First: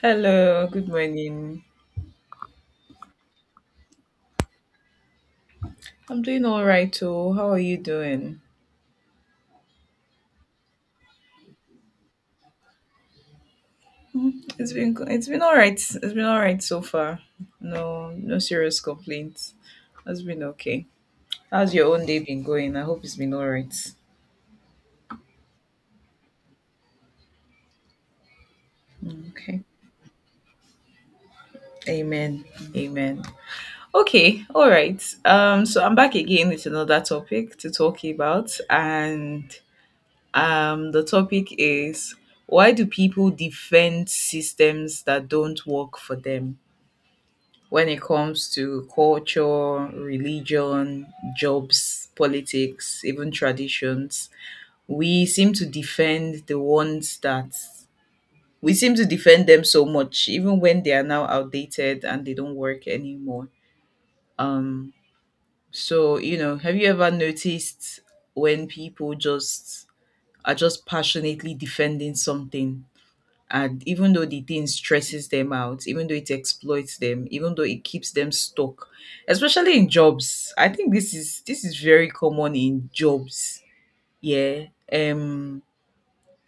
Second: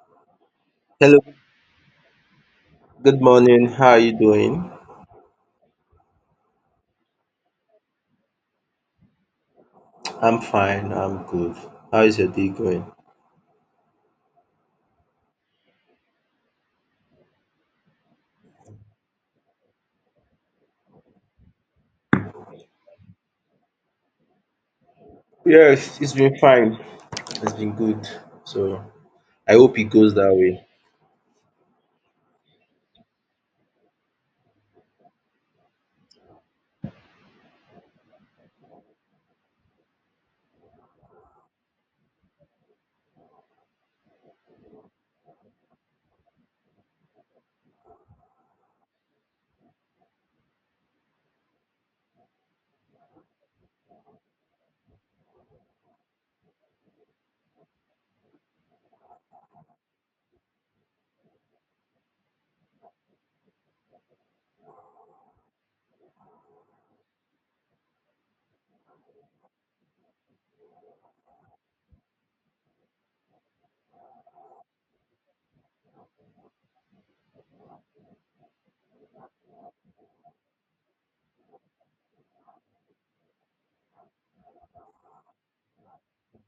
Hello, good Hello, morning. good morning. How are you doing? I'm doing all right too. How are you doing? I'm fine. I'm good. How is your day going? Mm, it's been all right. It's been all right so far. No, no serious complaints. It's been okay. How's your own day been going? I hope it's been all right. Yes, it's been fine. It's been good. So I Okay. hope it goes that way. Amen. Amen. Okay. All right. So I'm back again with another topic to talk about, and the topic is: why do people defend systems that don't work for them? When it comes to culture, religion, jobs, politics, even traditions, We seem to defend the ones that we seem to defend them so much, even when they are now outdated and they don't work anymore. Um, have you ever noticed when people just are just passionately defending something, and even though the thing stresses them out, even though it exploits them, even though it keeps them stuck, especially in jobs? I think this is very common in jobs. Yeah. um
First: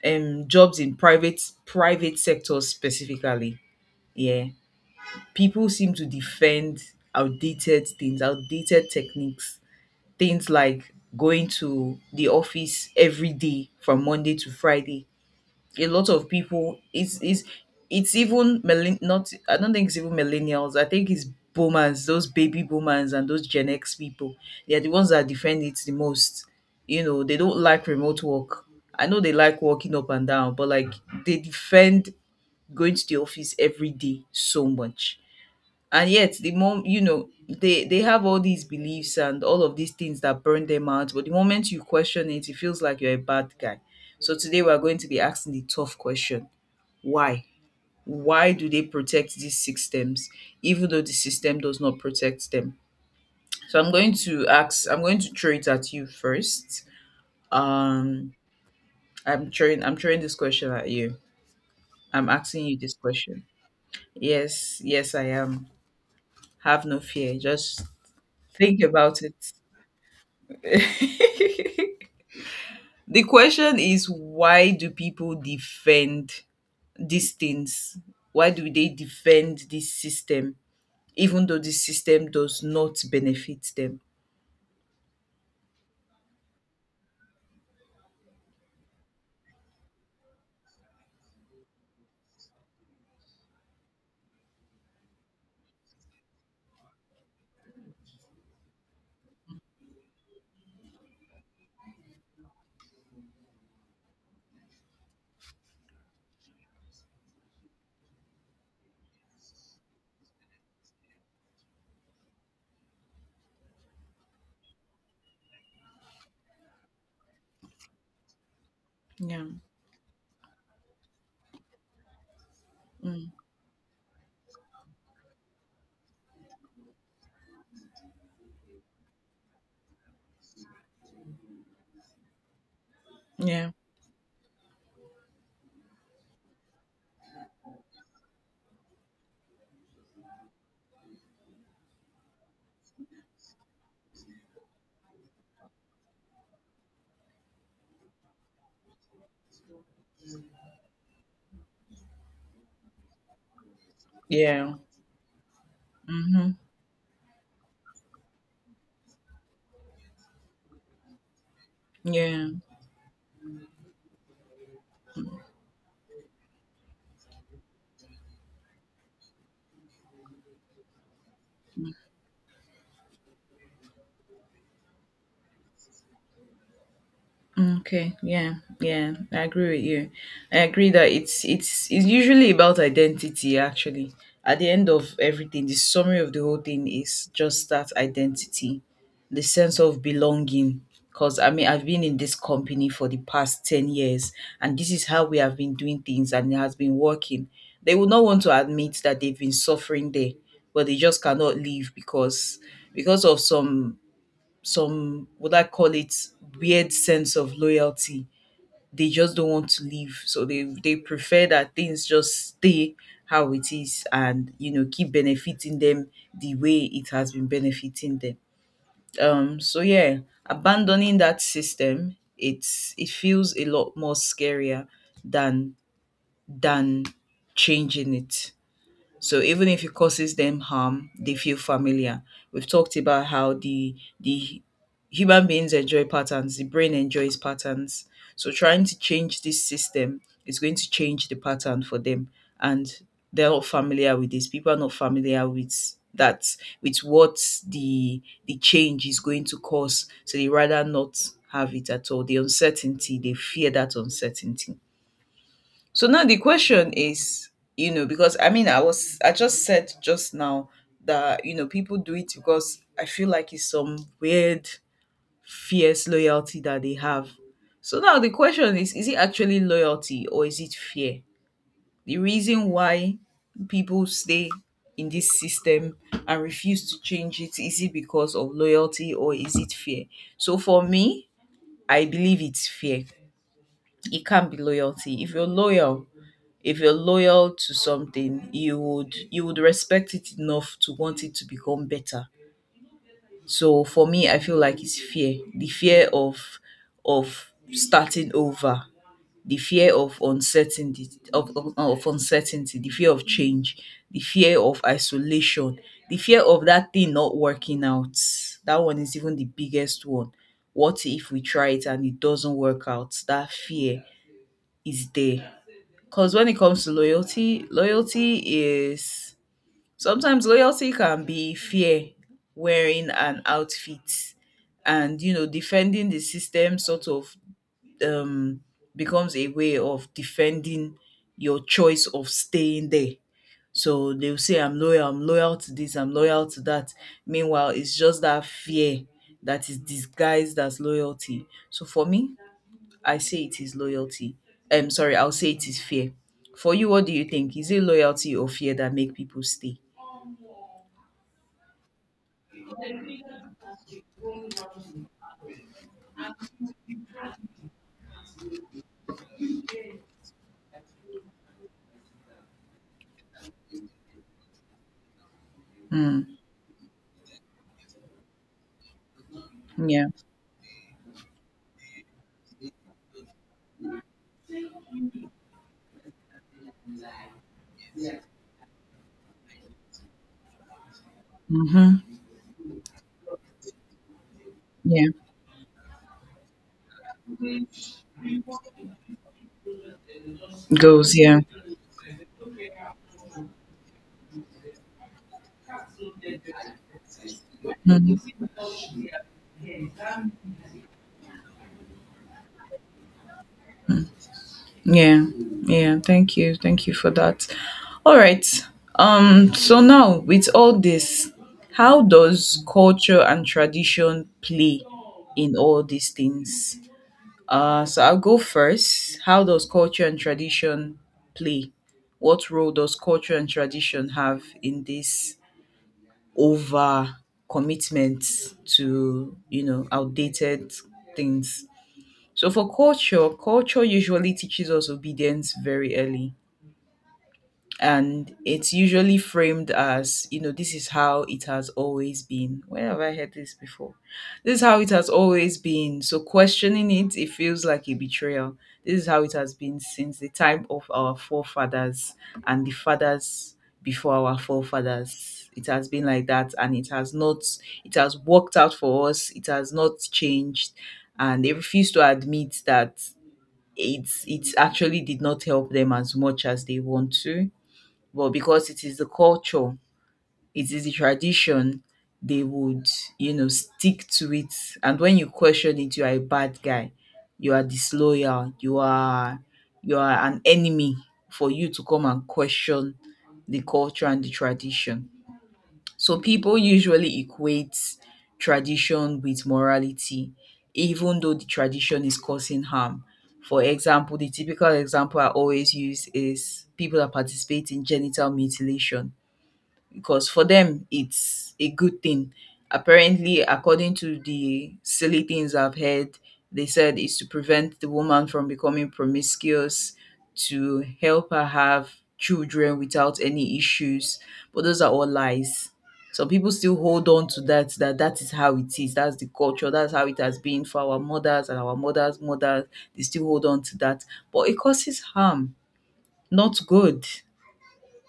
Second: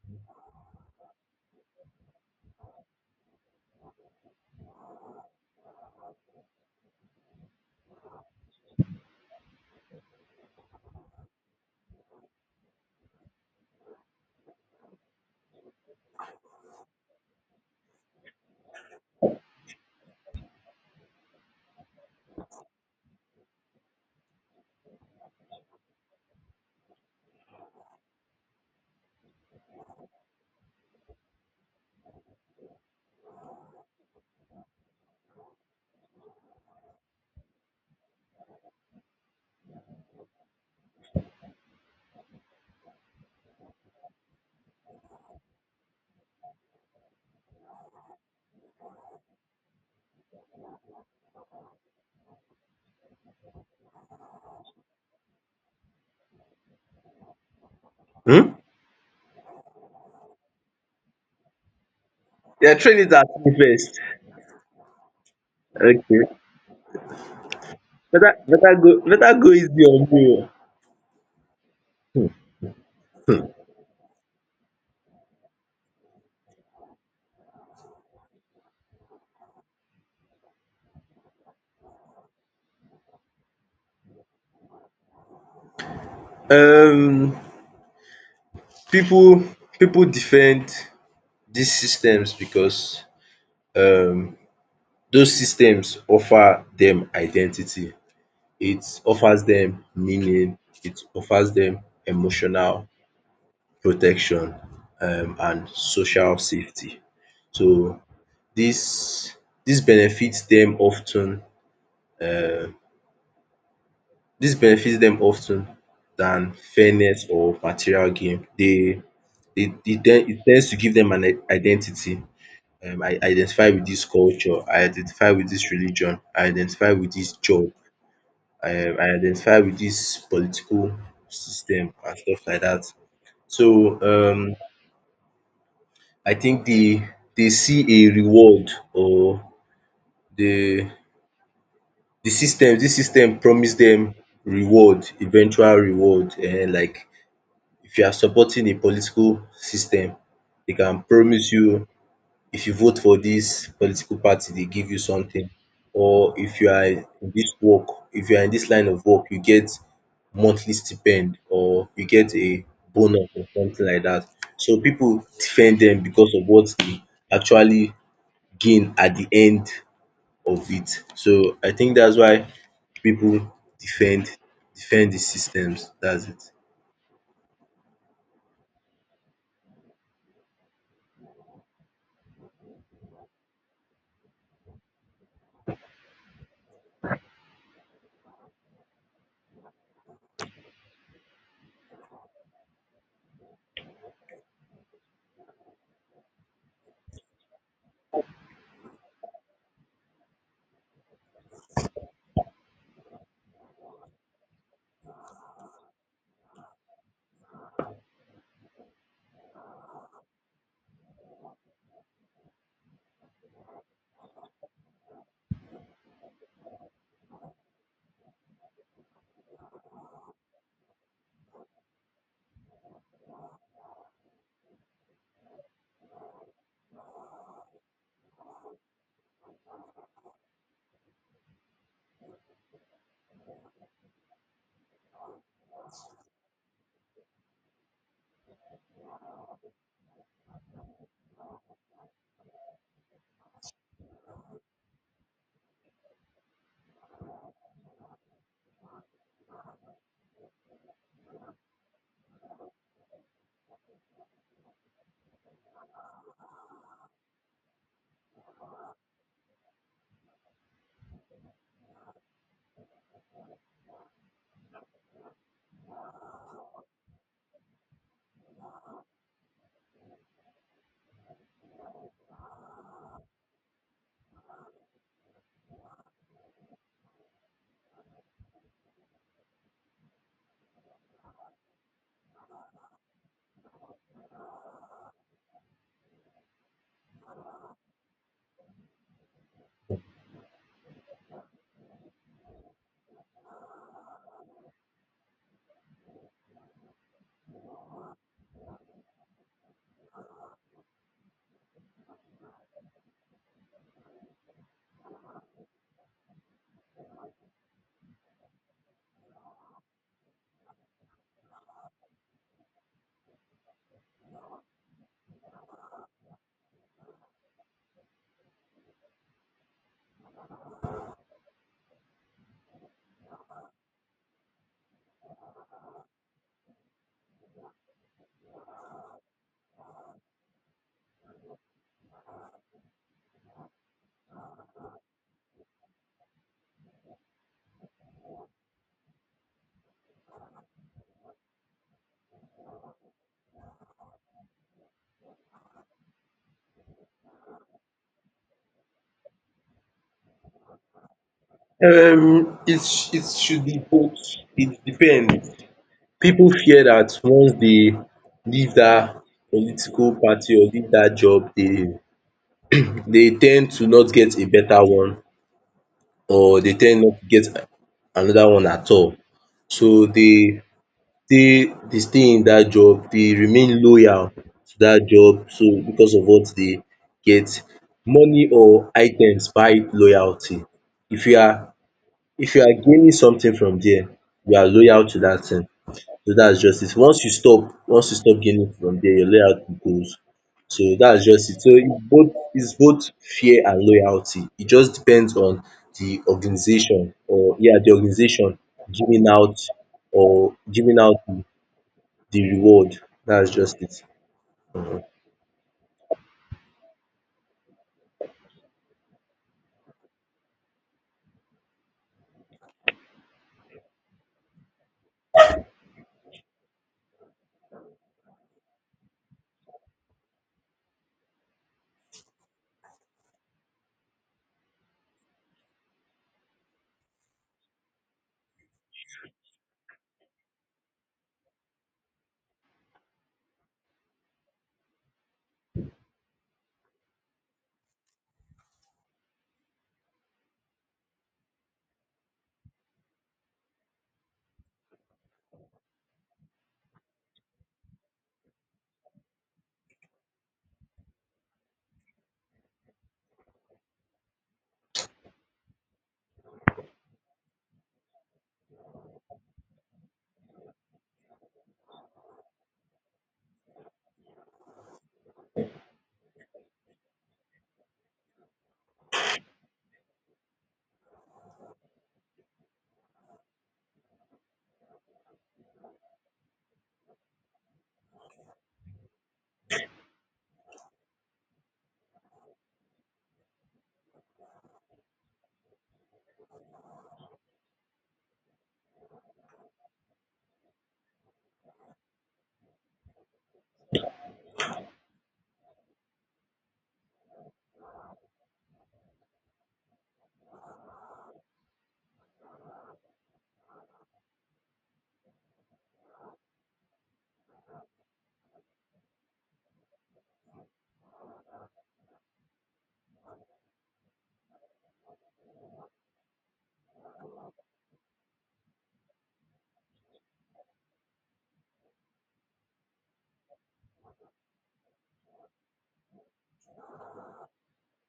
Jobs in private sectors specifically. Yeah. People seem to defend outdated things, outdated techniques, things like going to the office every day from Monday to Friday. A lot of people, it's even not, I don't think it's even millennials. I think it's boomers, those baby boomers and those Gen X people. They're the ones that defend it the most. You know, they don't like remote work. I know they like walking up and down, but like, they defend going to the office every day so much. And yet, the mom you know, they have all these beliefs and all of these things that burn them out, but the moment you question it, it feels like you're a bad guy. So today, we're going to be asking the tough question: why? Why do they protect these systems even though the system does not protect them? So I'm going to throw it at you first. um Hmm? I'm throwing this question at you. I'm asking Yeah, you this train it at question. me first. Yes, yes, I am. Okay. Have no fear. Just Better better think go about better go it. easy on me. Oh. The Hmm. question is: why do people defend these things? Why do they defend this system, even though this system does not benefit them? Um people people defend these systems because um those systems offer them identity. It offers them meaning, it offers them emotional protection and social safety. So this this benefits them often. Ten benefits them often than fairness or material gain. They Yeah. dey e ten it tends to give them an identity. I Mm. identify with this culture, I identify with this religion, I identify with this job, I identify with this political system and stuff like that. So Yeah. I think they see a reward or the the system this system promise them reward eventual reward, and like, if you are supporting a political system, they can promise you, if you vote for this political party, they Yeah. give you something. Or Hmm. if you are in this work, if you are in this line of work, you get monthly stipend or you get Yeah. a bonus or something like that. So people defend them because of what they actually gain at the end of it. So I think that's why people defend defend the systems. That's it. Mm, okay, yeah, yeah, I agree with you. I agree that it's usually about identity, actually. At the end of everything, the summary of the whole thing is just that identity, the sense of belonging. Because I mean, I've been in this company for the past 10 years, and this is how we have been doing things, and it has been working. They will not want to admit that they've been suffering there, but they just cannot leave because of some what I call it, weird sense of loyalty. They just don't want to leave. So they prefer that things just stay how it is, and you know, keep benefiting them the way it has been benefiting them. Um, so yeah, abandoning that system, it feels a lot more scarier than than, changing it. So even if it causes them harm, they feel familiar. We've talked about how the human beings enjoy patterns, the brain enjoys patterns. So trying to change this system is going to change the pattern for them. And they're not familiar with this. People are not familiar with that, with what the the change is going to cause. So they rather not have it at all. The uncertainty, they fear that uncertainty. So now the question is, you know, because I mean, I just said just now that, you know, people do it because I feel like it's some weird, fierce loyalty that they have. So now the question is: is it actually loyalty or is it fear? The reason why people stay in this system and refuse to change it, is it because of loyalty or is it fear? So for me, I believe it's fear. It can't be loyalty. If you're loyal to something, you would, you would respect it enough to want it to become better. So for me, I feel like it's fear: the fear of starting over, the fear of uncertainty, of uncertainty, the fear of change, the fear of isolation, the fear of that thing not working out. That one is even the biggest one. What if we try it and it doesn't work out? That fear is there. Because when it comes to loyalty, loyalty is, sometimes loyalty can be fear wearing an outfit, and you know, defending the system sort of um becomes a way of defending your choice of staying there. So they'll say, I'm loyal to this, I'm loyal to that. Meanwhile, it's just that fear that is disguised as loyalty. So for me, I say it is loyalty. Sorry, I'll say it is fear. For you, what do you think? Is it loyalty or fear that make people stay? It should be both. It depends. Pipu fear dat once dey leave dat political party or leave dat job, dey dey ten d to not get a better one, Mm, or dey ten d not to get another one at all. So yeah. dey stay in dat job, dey remain loyal to dat job, so because of what dey get, money or items buy loyalty. If you are Mm-hmm. if you are gaining something from there, you are loyal Yeah. to dat thing. So that's just it. Once you stop gaining from there, your loyalty goes. So Goes. that's Yeah. just it. So it's both fear and loyalty. It just depends on the organization, or yeah, the Mhm. organization giving out, or giving out the the reward. That's just it. Yeah. Yeah. Thank you. Thank you for that. All right. So now, with all this, how does culture and tradition play in all these things? So I'll go first. How does culture and tradition play? What role does culture and tradition have in this over commitment to, you know, outdated things? So for culture, culture usually teaches us obedience very early, and it's usually framed as, you know, this is how it has always been. Where have I heard this before? This is how it has always been, so questioning it, it feels like a betrayal. This is how it has been since the time of our forefathers, and the fathers before our forefathers, it has been like that, and it has not it has worked out for us, it has not changed. And they refuse to admit that it actually did not help them as much as they want to. But because it is the culture, it is the tradition, they would, you know, stick to it. And when you question it, you are a bad guy, you are disloyal, you are an enemy for you to come and question the culture and the tradition. So people usually equate tradition with morality, even though the tradition is causing harm. For example, the typical example I always use is people that participate in genital mutilation, because for them it's a good thing. Apparently, according to the silly things I've heard, they said it's to prevent the woman from becoming promiscuous, to help her have children without any issues. But those are all lies. Some people still hold on to that, that that is how it is. That's the culture. That's how it has been for our mothers and our mothers' mothers. They still hold on to that. But it causes harm, not good.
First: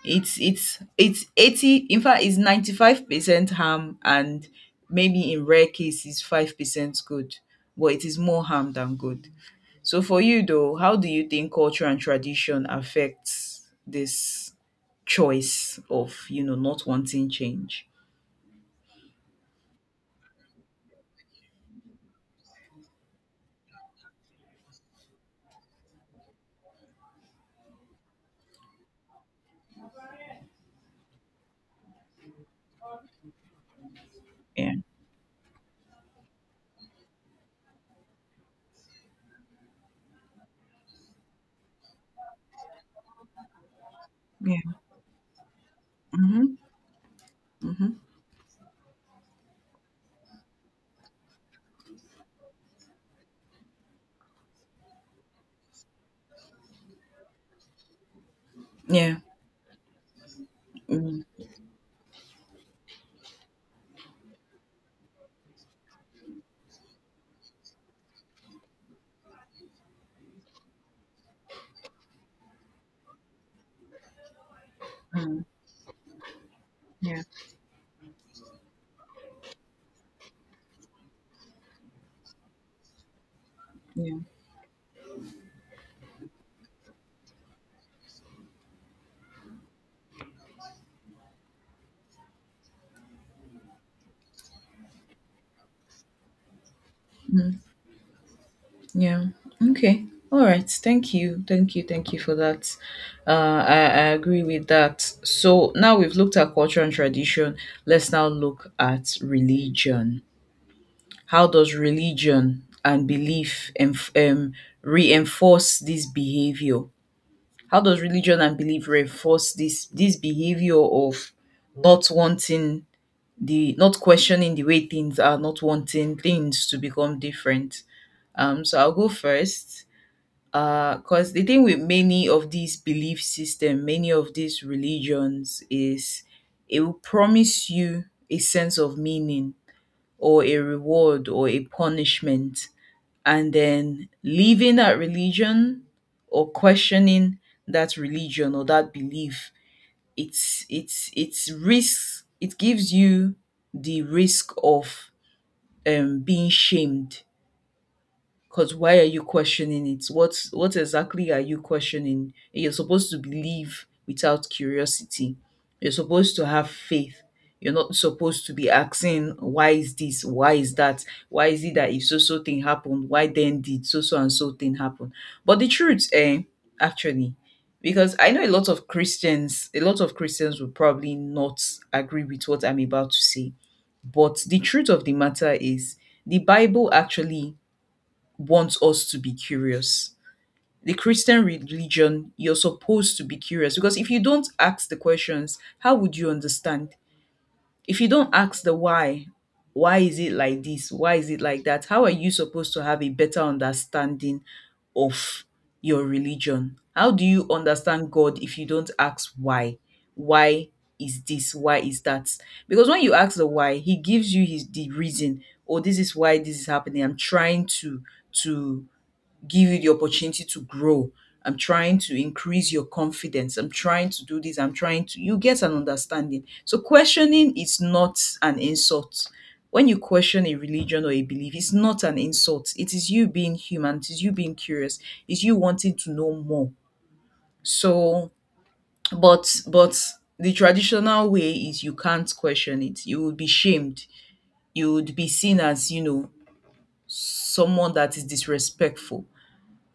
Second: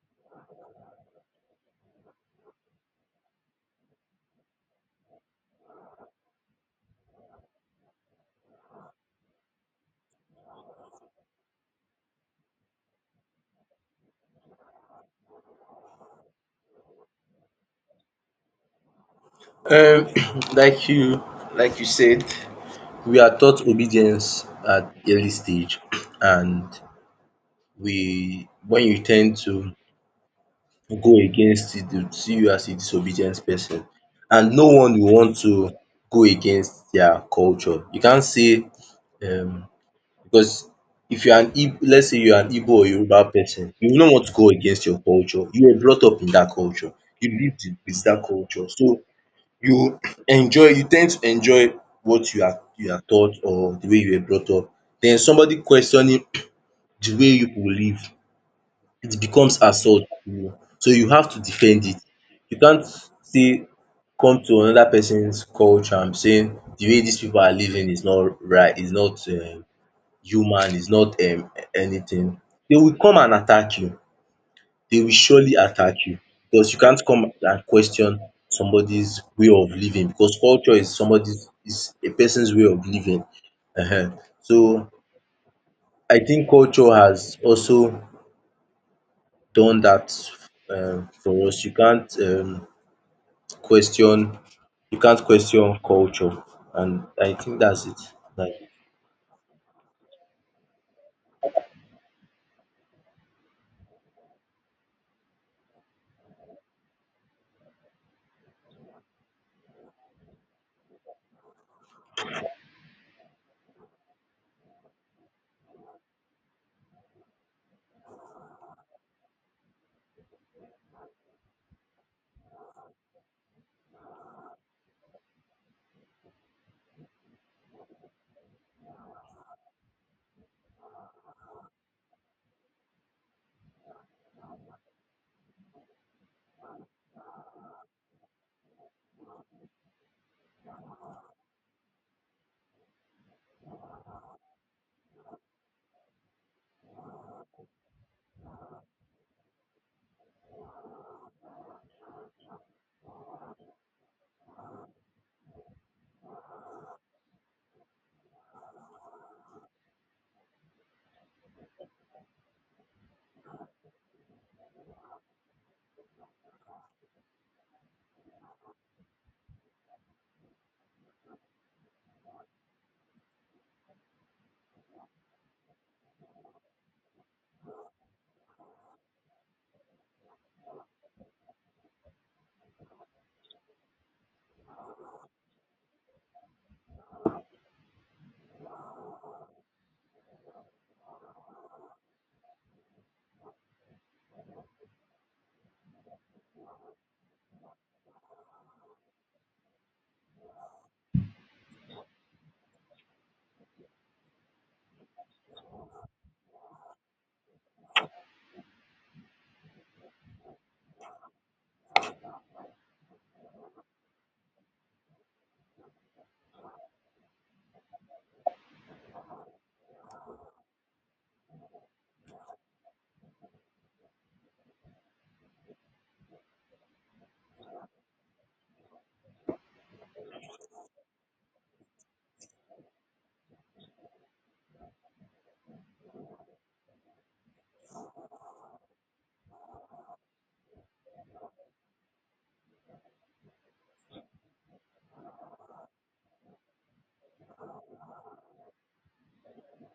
In fact, it's 95% harm, and maybe in rare cases 5% good, but it is more harm than good. So for you though, how do you think culture and tradition affects this choice of, you know, not wanting change? Um, like you like you said, we are taught obedience at early stage, and we when you tend to go against it, they will see you as a disobedient person. And no Yeah. one will want to go against their culture. You can't say, um because if you are an Ig let's say you are an Igbo or Yoruba person, you will not want to go Yeah. against your culture. You were brought up in that Mhm. culture. You lived in Mhm. with that culture. So you enjoy you tend to enjoy what you are taught, or the way you were brought up. Then somebody questioning the way you live, Yeah. it becomes assault to you. So you Mm, have to defend it. You can't say, come to another person's culture and be saying the way these people are living is not right, is not human, is not anything. They will come and attack you. They will mm, surely attack you, because you can't yeah. come and question somebody's way of living, because culture is somebody's is a person's way of living. Yeah. So I think culture has also done that, for us. Question you can't question culture, and I think that's it. Like Yeah. Okay. All right. Thank you. Thank you. Thank you for that. I agree with that. So now we've looked at culture and tradition. Let's now look at religion. How does religion and belief reinforce this behavior? How does religion and belief reinforce this behavior of not wanting the, not questioning the way things are, not wanting things to become different? So I'll go first, because the thing with many of these belief system, many of these religions is it will promise you a sense of meaning, or a reward or a punishment. And then leaving that religion or questioning that religion or that belief, it gives you the risk of being shamed. Because why are you questioning it? What exactly are you questioning? You're supposed to believe without curiosity. You're supposed to have faith. You're not supposed to be asking, why is this? Why is that? Why is it that if so so thing happened? Why then did so so and so thing happen? But the truth, eh, actually, because I know a lot of Christians, a lot of Christians will probably not agree with what I'm about to say. But the truth of the matter is the Bible actually wants us to be curious. The Christian religion, you're supposed to be curious, because if you don't ask the questions, how would you understand? If you don't ask the why is it like this? Why is it like that? How are you supposed to have a better understanding of your religion? How do you understand God if you don't ask why? Why is this? Why is that? Because when you ask the why, he gives you his the reason. Oh, this is why this is happening. I'm trying to give you the opportunity to grow. I'm trying to increase your confidence. I'm trying to do this. I'm trying to. You get an understanding. So, questioning is not an insult. When you question a religion or a belief, it's not an insult. It is you being human. It is you being curious. It's you wanting to know more. So, but the traditional way is you can't question it. You would be shamed. You would be seen as, you know, someone that is disrespectful.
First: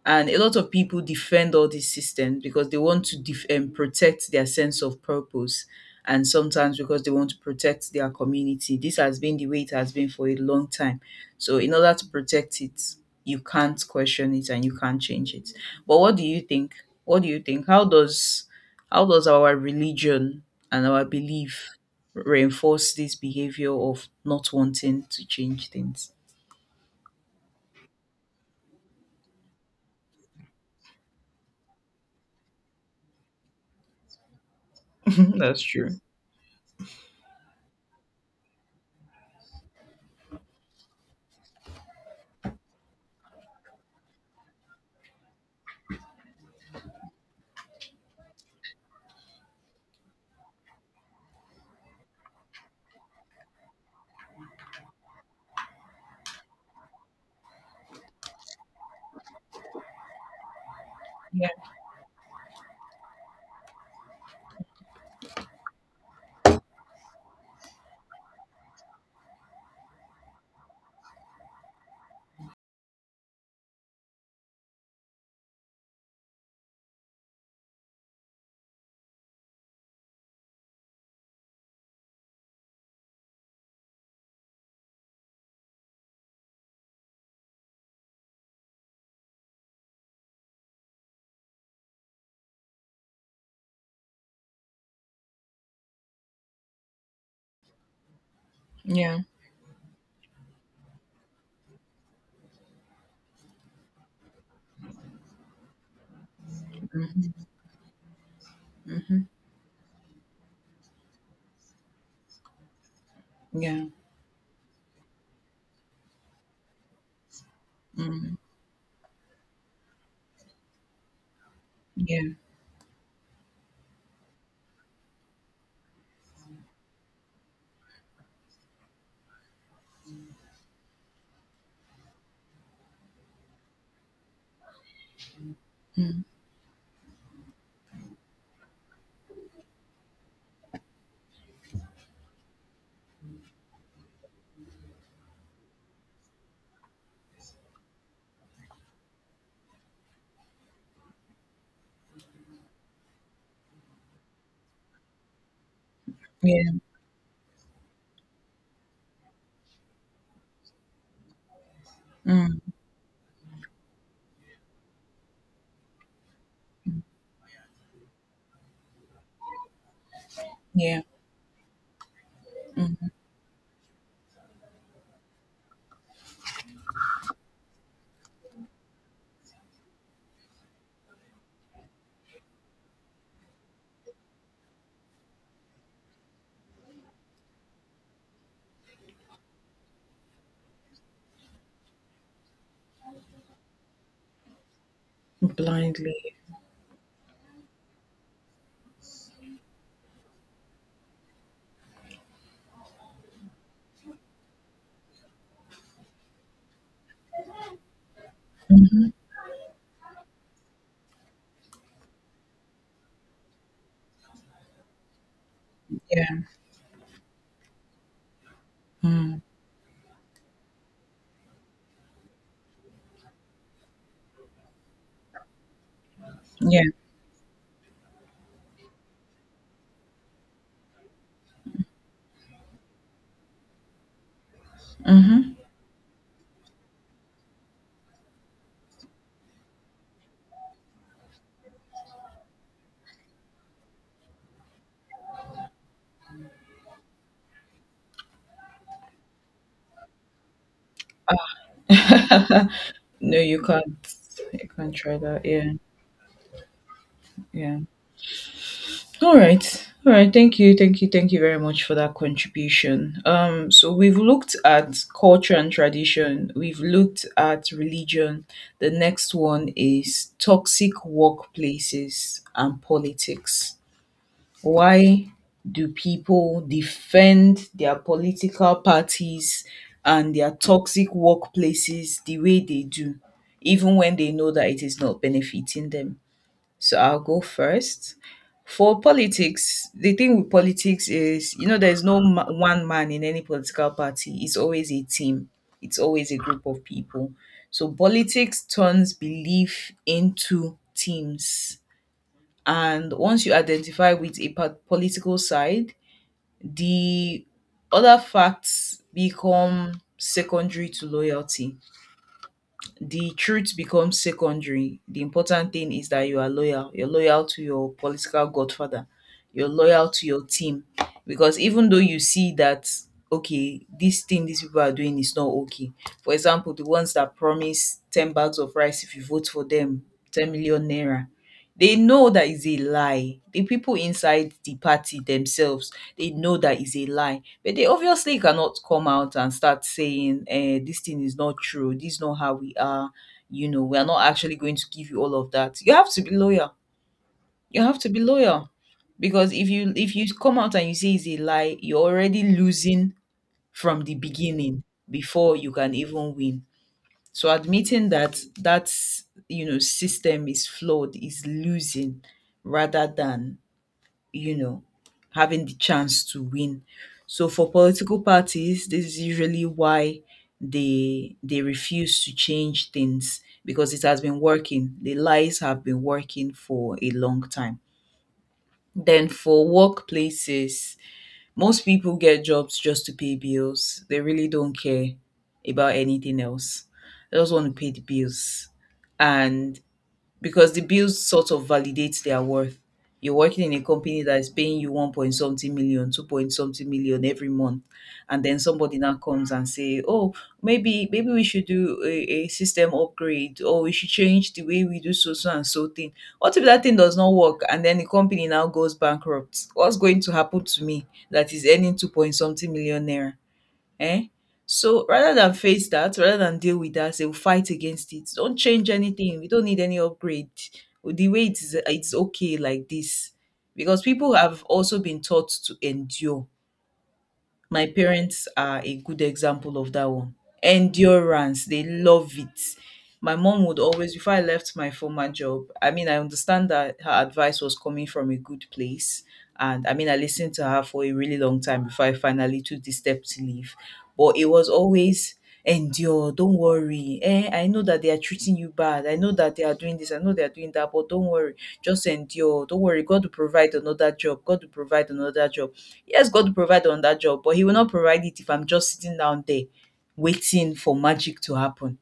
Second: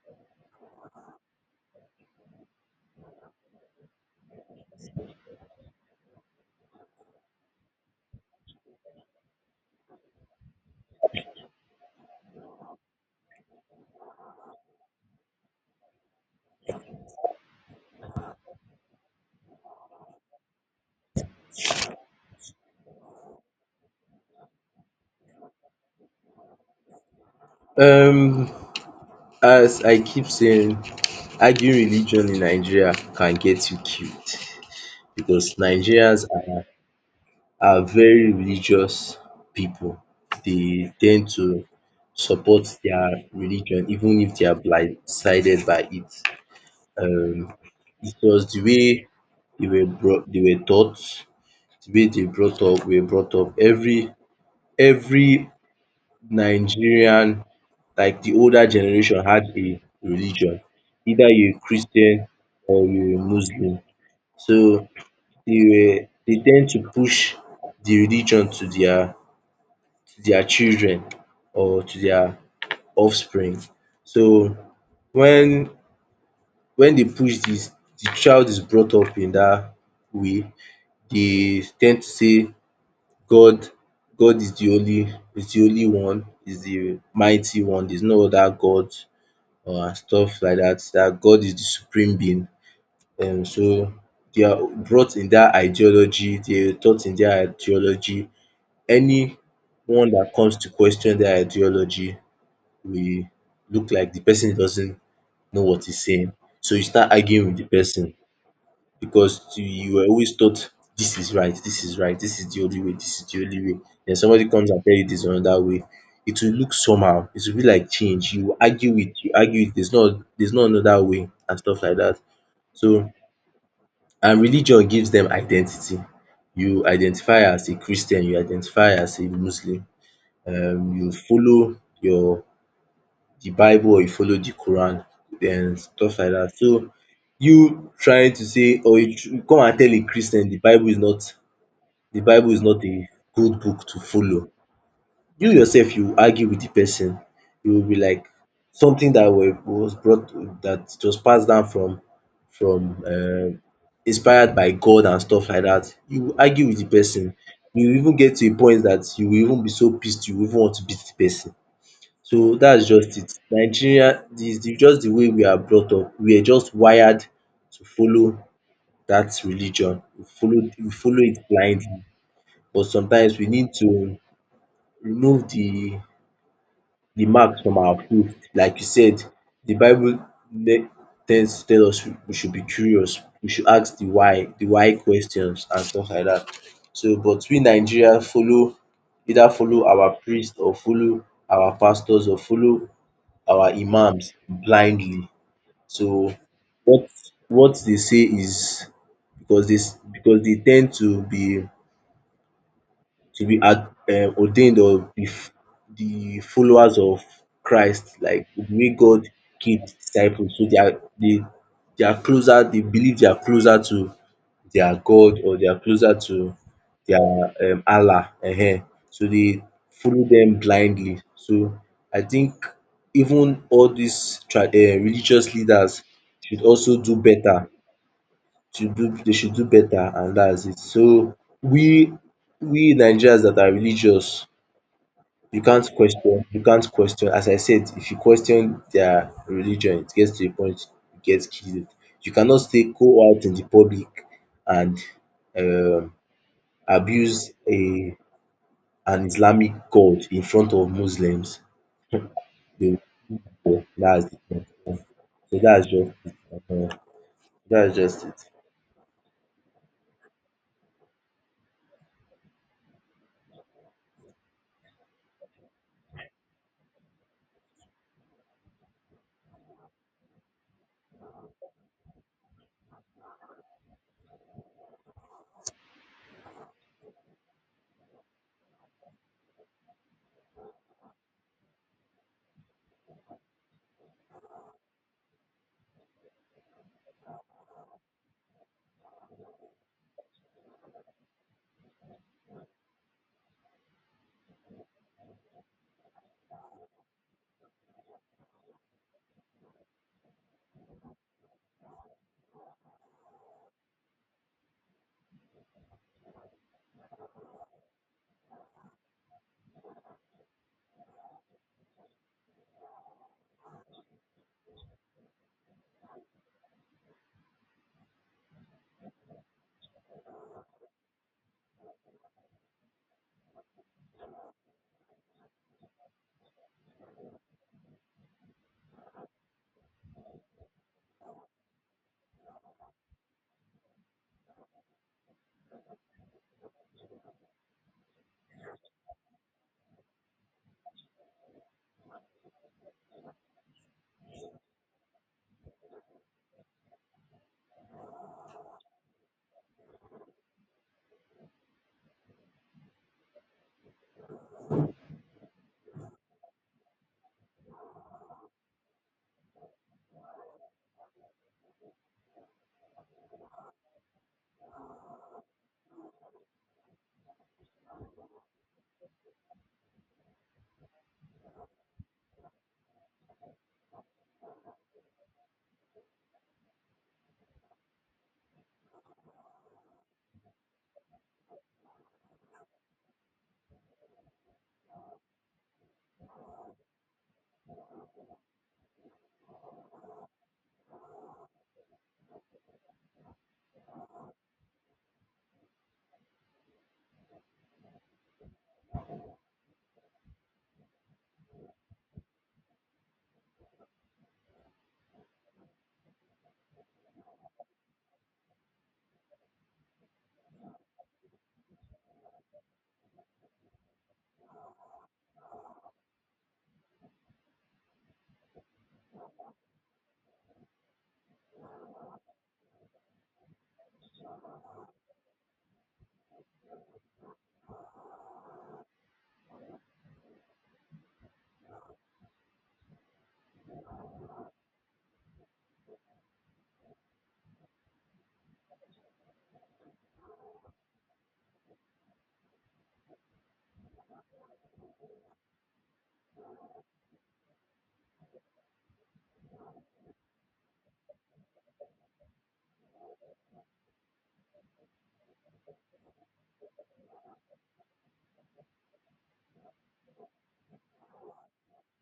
And a lot of people defend all these systems because they want to protect their sense of purpose, and sometimes because they want to protect their community. This has been the way it has been for a long time. So, in order to protect it, you can't question it and you can't change it. But what do you think? What do you think? How does our religion and our belief reinforce this behavior of not wanting to change things? um as I keep saying, arguing religion in Nigeria can get you killed, because That's true. Nigerians are very religious people. They tend to support their religion even if they are blindsided by it. Um it was the way they were taught, wey dey brought up were brought up. Every Nigerian, like the older generation, had a religion. Either Yeah, you're a Christian or you're a Muslim. So they tend to push the religion to their children, or to their offspring. So when when they push this, the child is brought up in that way. They tend to say, God God is the only one, is the mighty one. There's no other God or stuff like that. That God is the supreme being. So they are brought in their ideology, they are taught in their ideology. yeah, Anyone that comes to question their ideology, we look like the person doesn't know what he's saying. So you start arguing with the person, because you were always taught this is right, this is right, this is the only way, this is the only way. yeah. Then somebody comes and tell you there's another way. It will look somehow. It will be like change. Mm. You argue it, you argue it. There's not another way and stuff like that. Yeah, So, and religion gives them identity. You identify as a Christian, you identify as a Muslim. You follow your the bible, or you follow the quran and stuff like that. So you trying to say, or you come and tell a Christian the bible is not, a good book to follow. You yourself you argue with the person. You will be like, something that were was brought, that just passed down from, inspired by God and stuff like that. You will yeah, argue with the person. You will even get to a point that you will even be so pissed, you will even want to beat the person. So mm, that's just it. Nigeria is the, just the way we are brought up. We are just wired to follow that religion. We follow we yeah, follow it blindly. But sometimes we need to remove the marks from our food. Like you said, the Bible ne- tends to tell us we should be curious. We should ask the why, questions and stuff like that. So but we Nigeria follow either follow our priest, or follow our pastors, or follow our imams blindly. blindly, So what what they say is, because because they tend to be, ad ordained, or the followers of Christ, like the way God keep disciples. So they are closer, they believe they are closer to their God, or they are closer yeah, to their Allah. So mm, they follow them blindly. So I think even all dis religious leaders should yeah, also do better, should do better, and that's it. So we we Nigerians that are religious, mm-hmm. You can't question, as I said, if you question their religion, it gets to a point you get killed. You cannot stay go out in the public and um abuse a an Islamic god in front of Muslims, they will No, fall. That's the thing. you can't try that. So Yeah, that's just it. um yeah. That's just it. All right, all right. Thank you, thank you, thank you very much for that contribution. So we've looked at culture and tradition. We've looked at religion. The next one is toxic workplaces and politics. Why do people defend their political parties and their toxic workplaces the way they do, even when they know that it is not benefiting them? So I'll go first. For politics, the thing with politics is, you know, there's no one man in any political party. It's always a team, it's always a group of people. So politics turns belief into teams, and once you identify with a political side, the other facts become secondary to loyalty. The truth becomes secondary. The important thing is that you are loyal. You're loyal to your political godfather, you're loyal to your team. Because even though you see that, okay, this thing these people are doing is not okay. For example, the ones that promise 10 bags of rice if you vote for them, 10 million naira, they know that is a lie. The people inside the party themselves, they know that is a lie. But they obviously cannot come out and start saying, eh, this thing is not true. This is not how we are. You know, we are not actually going to give you all of that. You have to be loyal. You have to be loyal. Because if you come out and you say it's a lie, you're already losing from the beginning before you can even win. So admitting that that system is flawed is losing rather than, you know having the chance to win. So for political parties, this is usually why they refuse to change things because it has been working. The lies have been working for a long time. Then for workplaces, most people get jobs just to pay bills. They really don't care about anything else. They just want to pay the bills. And because the bills sort of validates their worth. You're working in a company that is paying you one point something million, two point something million every month, and then somebody now comes and say, "Oh, maybe we should do a system upgrade, or we should change the way we do so so and so thing." What if that thing does not work, and then the company now goes bankrupt? What's going to happen to me that is earning two point something million naira? Eh? So rather than face that, rather than deal with that, they'll fight against it. Don't change anything. We don't need any upgrade. The way it is, it's okay like this. Because people have also been taught to endure. My parents are a good example of that one. Endurance, they love it. My mom would always, before I left my former job, I mean, I understand that her advice was coming from a good place, and I mean, I listened to her for a really long time before I finally took the step to leave. But it was always endure, don't worry. Eh, I know that they are treating you bad. I know that they are doing this. I know they are doing that. But don't worry, just endure. Don't worry. God will provide another job. God will provide another job. Yes, God will provide another job, but He will not provide it if I'm just sitting down there waiting for magic to happen.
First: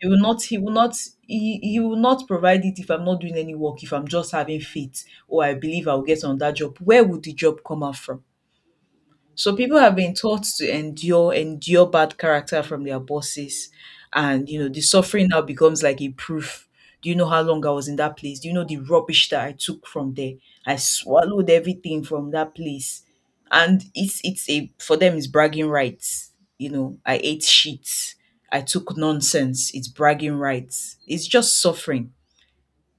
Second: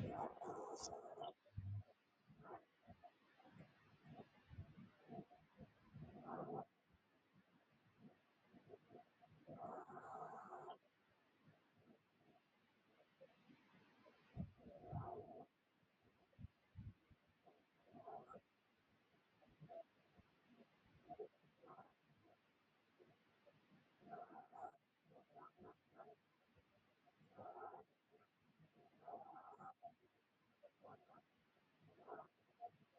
He will not he will not he he will not provide it if I'm not doing any work, if I'm just having faith or I believe I'll get on that job. Where would the job come out from? So people have been taught to endure, endure bad character from their bosses. And, you know, the suffering now becomes like a proof. Do you know how long I was in that place? Do you know the rubbish that I took from there? I swallowed everything from that place. And it's a for them it's bragging rights. You know, I ate shit. I took nonsense. It's bragging rights. It's just suffering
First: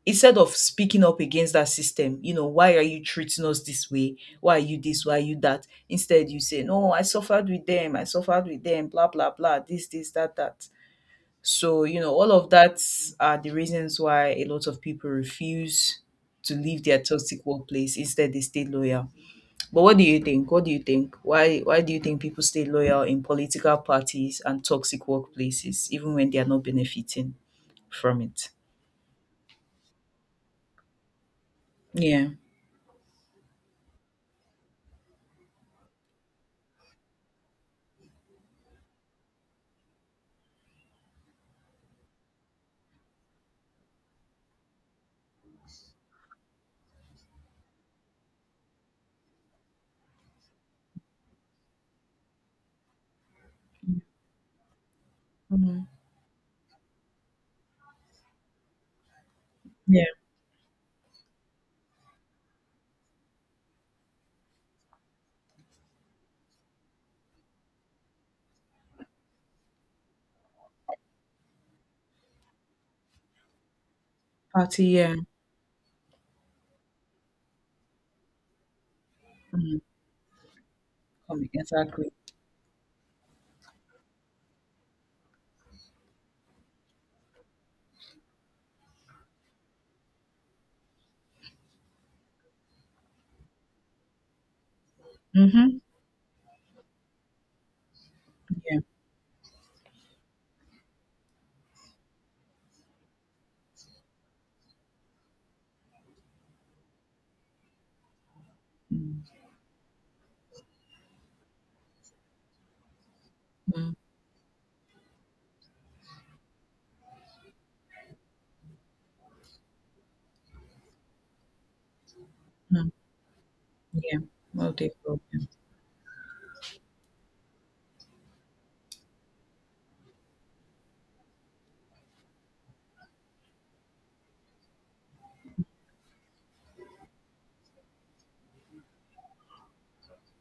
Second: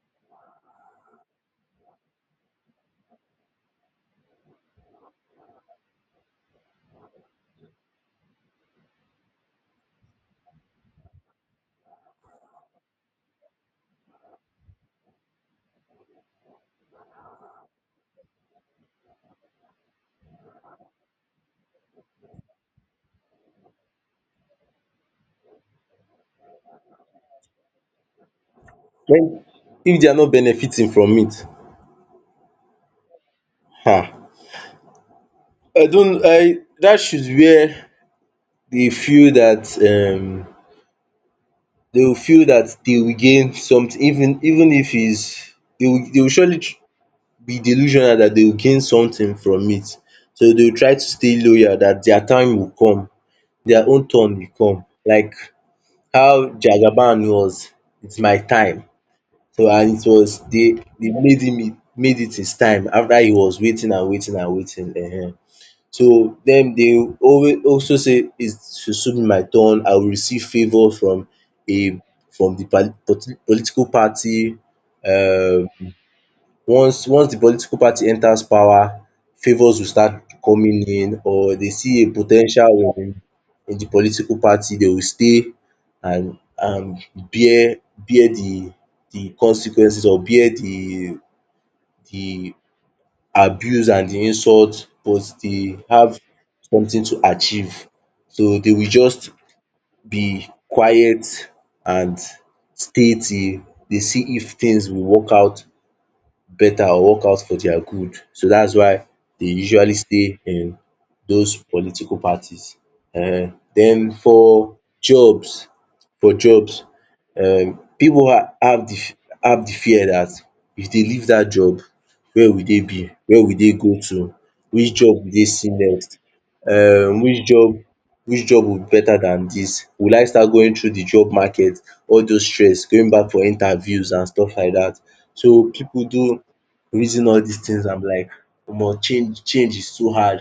instead of speaking up against that system. You know, why are you treating us this way? Why are you this? Why are you that? Instead, you say, no, I suffered with them. I suffered with them. Blah, blah, blah. This, that, that. So, you know, all of that are the reasons why a lot of people refuse to leave their toxic workplace. Instead, they stay loyal. But what do you think? What do you think? Why do you think people stay loyal in political parties and toxic workplaces, even when they are not benefiting from it? When If they are not benefiting from it, Yeah. huh? I don't I that should where They feel that they will feel that they will gain something, even if is they will surely, be delusional that they will gain something from it. So they will try to stay loyal that their time will come, their own turn will come. Like Mhm. how Jagaban was, it's my time. So, and it was, they made him, it made it his time, after he was waiting and waiting and waiting. So dem they always also say, it should soon be my turn, I will receive favour from a from the, political party. Party, yeah. um once di political party enters power, favours Mm, will start coming in, or they see exactly. a po ten tial in di political party. They will stay and bear bear di consequences, or bear di abuse and di insult, but they Mm-hmm. have something to achieve. So they Yeah. will just be quiet and stay till they see if things will work out better or work out for their good. So that's why Mm, they usually stay in those political parties. Mm, Den for jobs, for jobs pipu have de have de fear dat if dey leave dat job, where will dey mm, be, where will dey go yeah. to, No day which job will dey problem. see next. um which job which job will be better than dis? Will I start going through the job market, all those stress going back for interviews and stuff like dat? So people do reason all dis things, am like, omo, change is too hard.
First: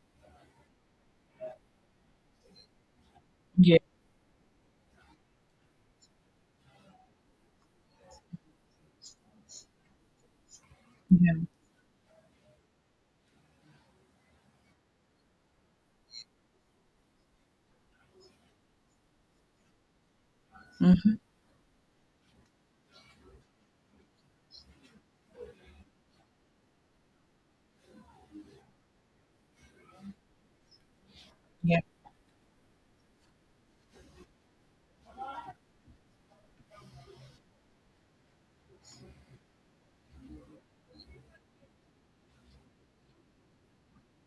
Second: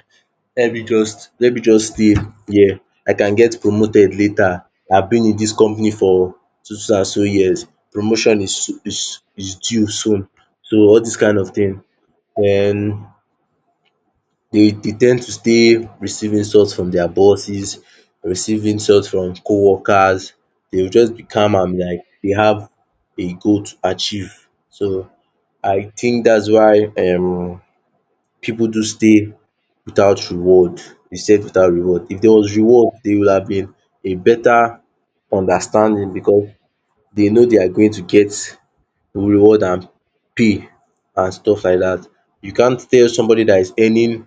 Let me just stay here. I can get Yeah. promoted later. I been in dis company for so so and so years. Promotion is is due soon. So all dis Yeah. kind Yeah. of thing. Den, they ten d to stay, receive insult from their bosses, receive insult from co-workers. They will Mm-hmm. just be calm and be like they have a goal to achieve. So I think that's why people do stay without reward. They stayed without Yeah. reward. If there was reward, there would have been a better understanding, because they know they are going to get reward and pay and stuff like that. You can't tell somebody that is earning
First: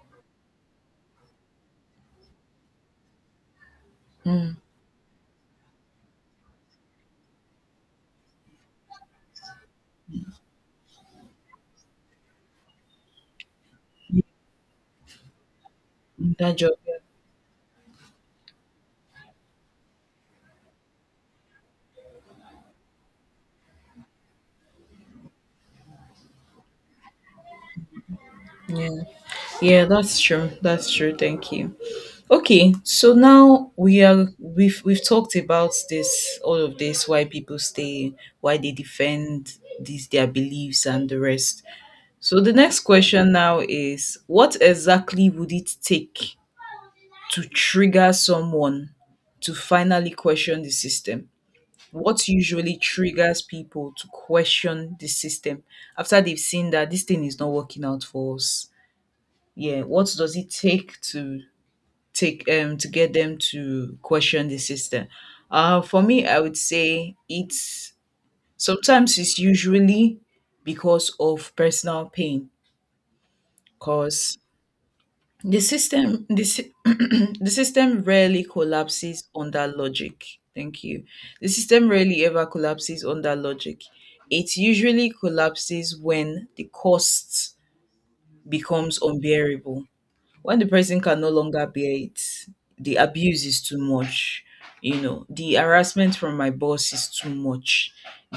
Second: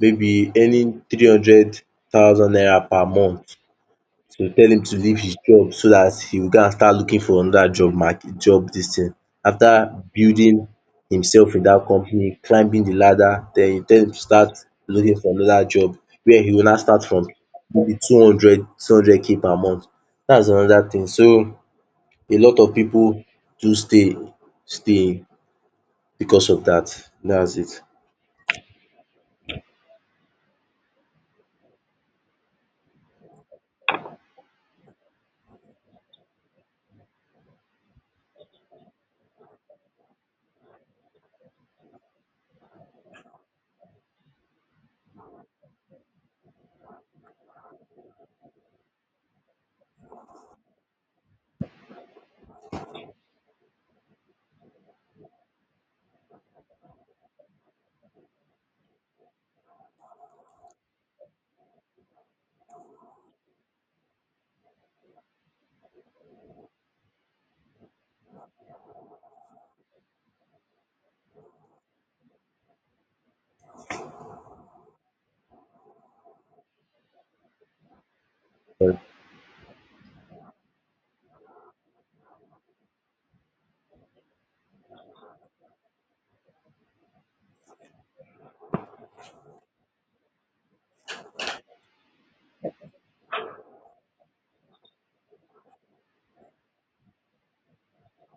wey be earning 300,000 naira per month. So tell him to leave his job, so dat he go and start looking for another job, market job, dis thing. After building himself in dat company, climbing the ladder, den you tell him to start looking for another job Mm, where he that go job. now Yeah. start from maybe two hundred two hundred k per month. Dats another thing. So a lot of pipu do stay because of dat. Dats it. Yeah. Yeah, that's true. That's true. Thank you. Okay. So now we are we've talked about this, all of this, why people stay, why they defend these their beliefs and the rest. So the next question now is what exactly would it take to trigger someone to finally question the system? What usually triggers people to question the system after they've seen that this thing is not working out for us? Yeah, what does it take to get them to question the system? For me, I would say it's sometimes, it's usually because of personal pain, because the system, the system rarely collapses under logic. Thank you. The system rarely ever collapses under logic. It usually collapses when the cost becomes unbearable, when the person can no longer bear it, the abuse is too much. You know, the harassment from my boss is too much.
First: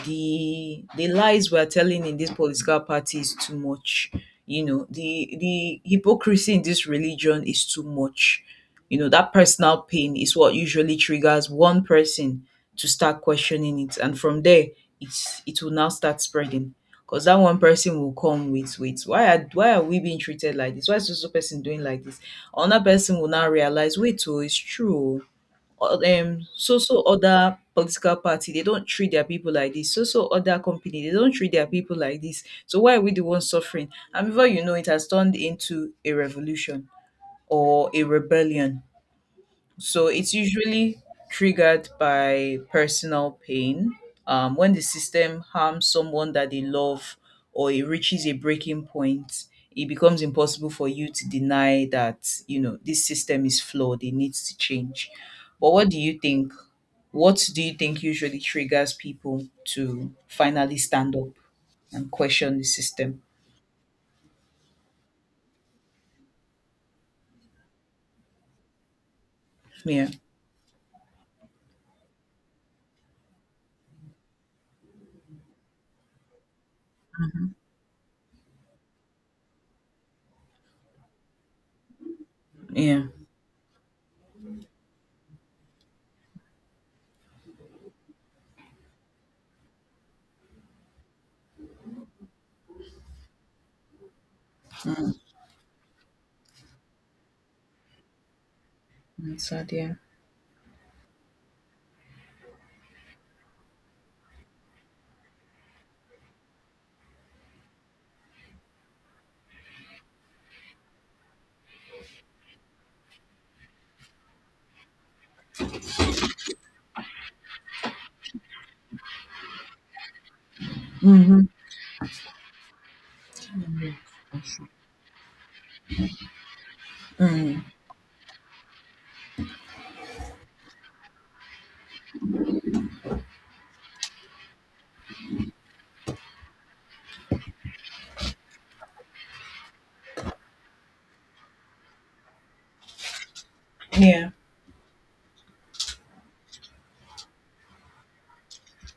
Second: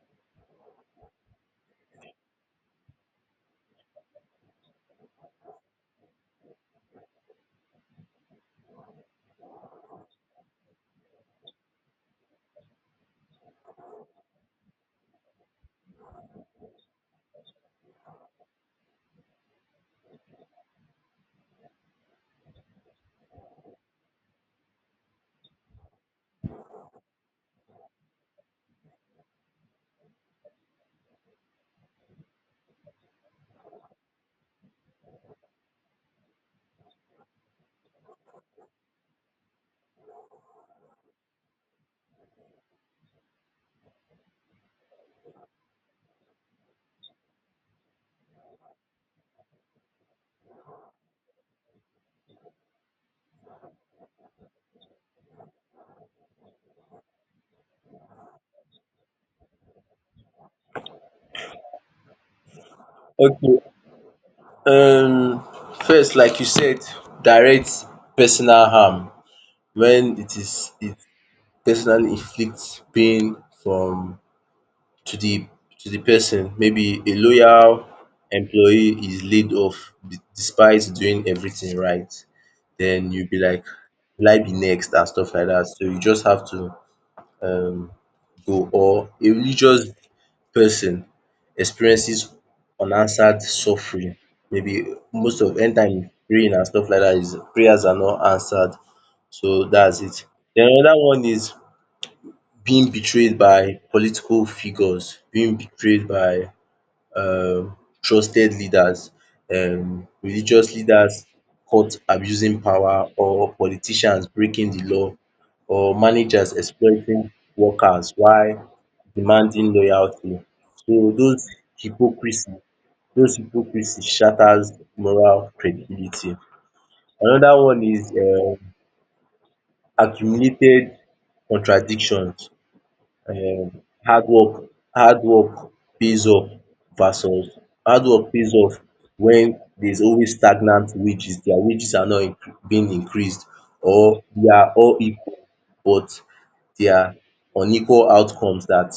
The lies we're telling in this political party is too much. You know, the hypocrisy in this religion is too much. You know, that personal pain is what usually triggers one person to start questioning it. And from there it will now start spreading, because that one person will come with, wait, why are we being treated like this? Why is this person doing like this? Another person will now realize, wait, oh, it's true. Oh. So other political party, they don't treat their people like this. So other company, they don't treat their people like this. So why are we the ones suffering? And before you know it, has turned into a revolution or a rebellion. So it's usually triggered by personal pain. When the system harms someone that they love, or it reaches a breaking point, it becomes impossible for you to deny that, you know, this system is flawed, it needs to change. But what do you think? What do you think usually triggers people to finally stand up and question the system? Okay. um First, like you said, direct personal harm. Yeah, When it personally inflicts pain from to the, person. Maybe a loyal employee is laid off despite doing everything right, yeah. then you be like, will I be next and stuff like that, so you just have to um go. Or a religious person experiences unanswered suffering, maybe most of anytime praying and stuff like dat, is, prayers are not answered, That's so sad, yeah. dats it. Den another one is being betrayed by political figures, being betrayed by um trusted leaders, religious leaders caught abusing power, or politicians breaking di law, or managers exploiting workers while demanding loyalty. So Mm-hmm. Hypocrisy those hypocrisy shatters moral credibility. Mm. Another one is accumulated contradictions. um hard work Hard work pays off versus hard work pays off, when there's always stagnant wages. Their wages are not being increased, or Yeah, they are all equal, but there are unequal outcomes that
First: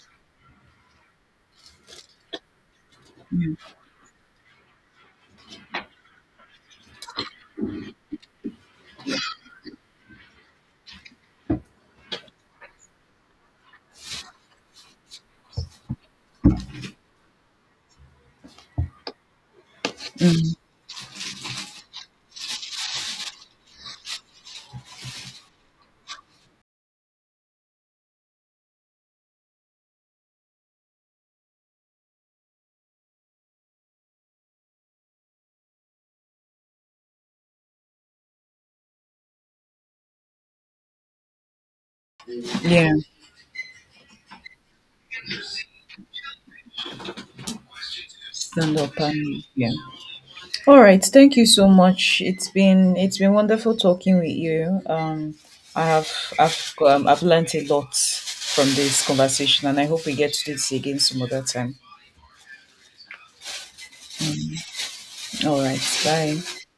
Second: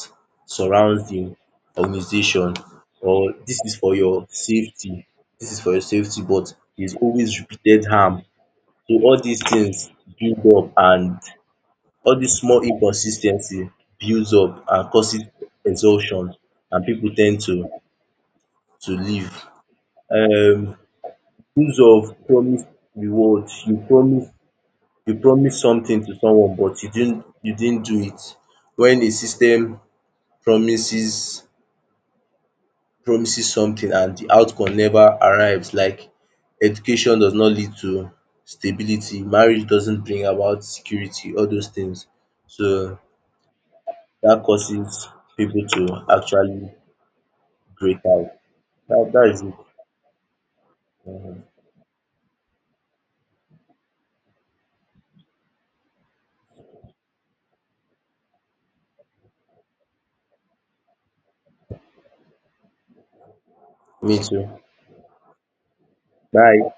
surrounds the organization. Or, this is for your safety, this is for your safety, but there's always repeated harm. So all these things build up, and all dis small inconsis builds up and causes exhaustion, and people tend to leave. um Use of promise reward. You promise something to someone, but you didn't do it. When a system promises promises something and the outcome never arrives, like education does not lead to stability, marriage doesn't bring about security, all those things. yeah. So that causes people to actually break out. Stand up That is and it. yeah. All right, thank you so much. It's been wonderful talking with you. Um i have i've um, i've learned a lot from this conversation, and I hope we get to do this again some other time. Me too. All right, bye. Bye.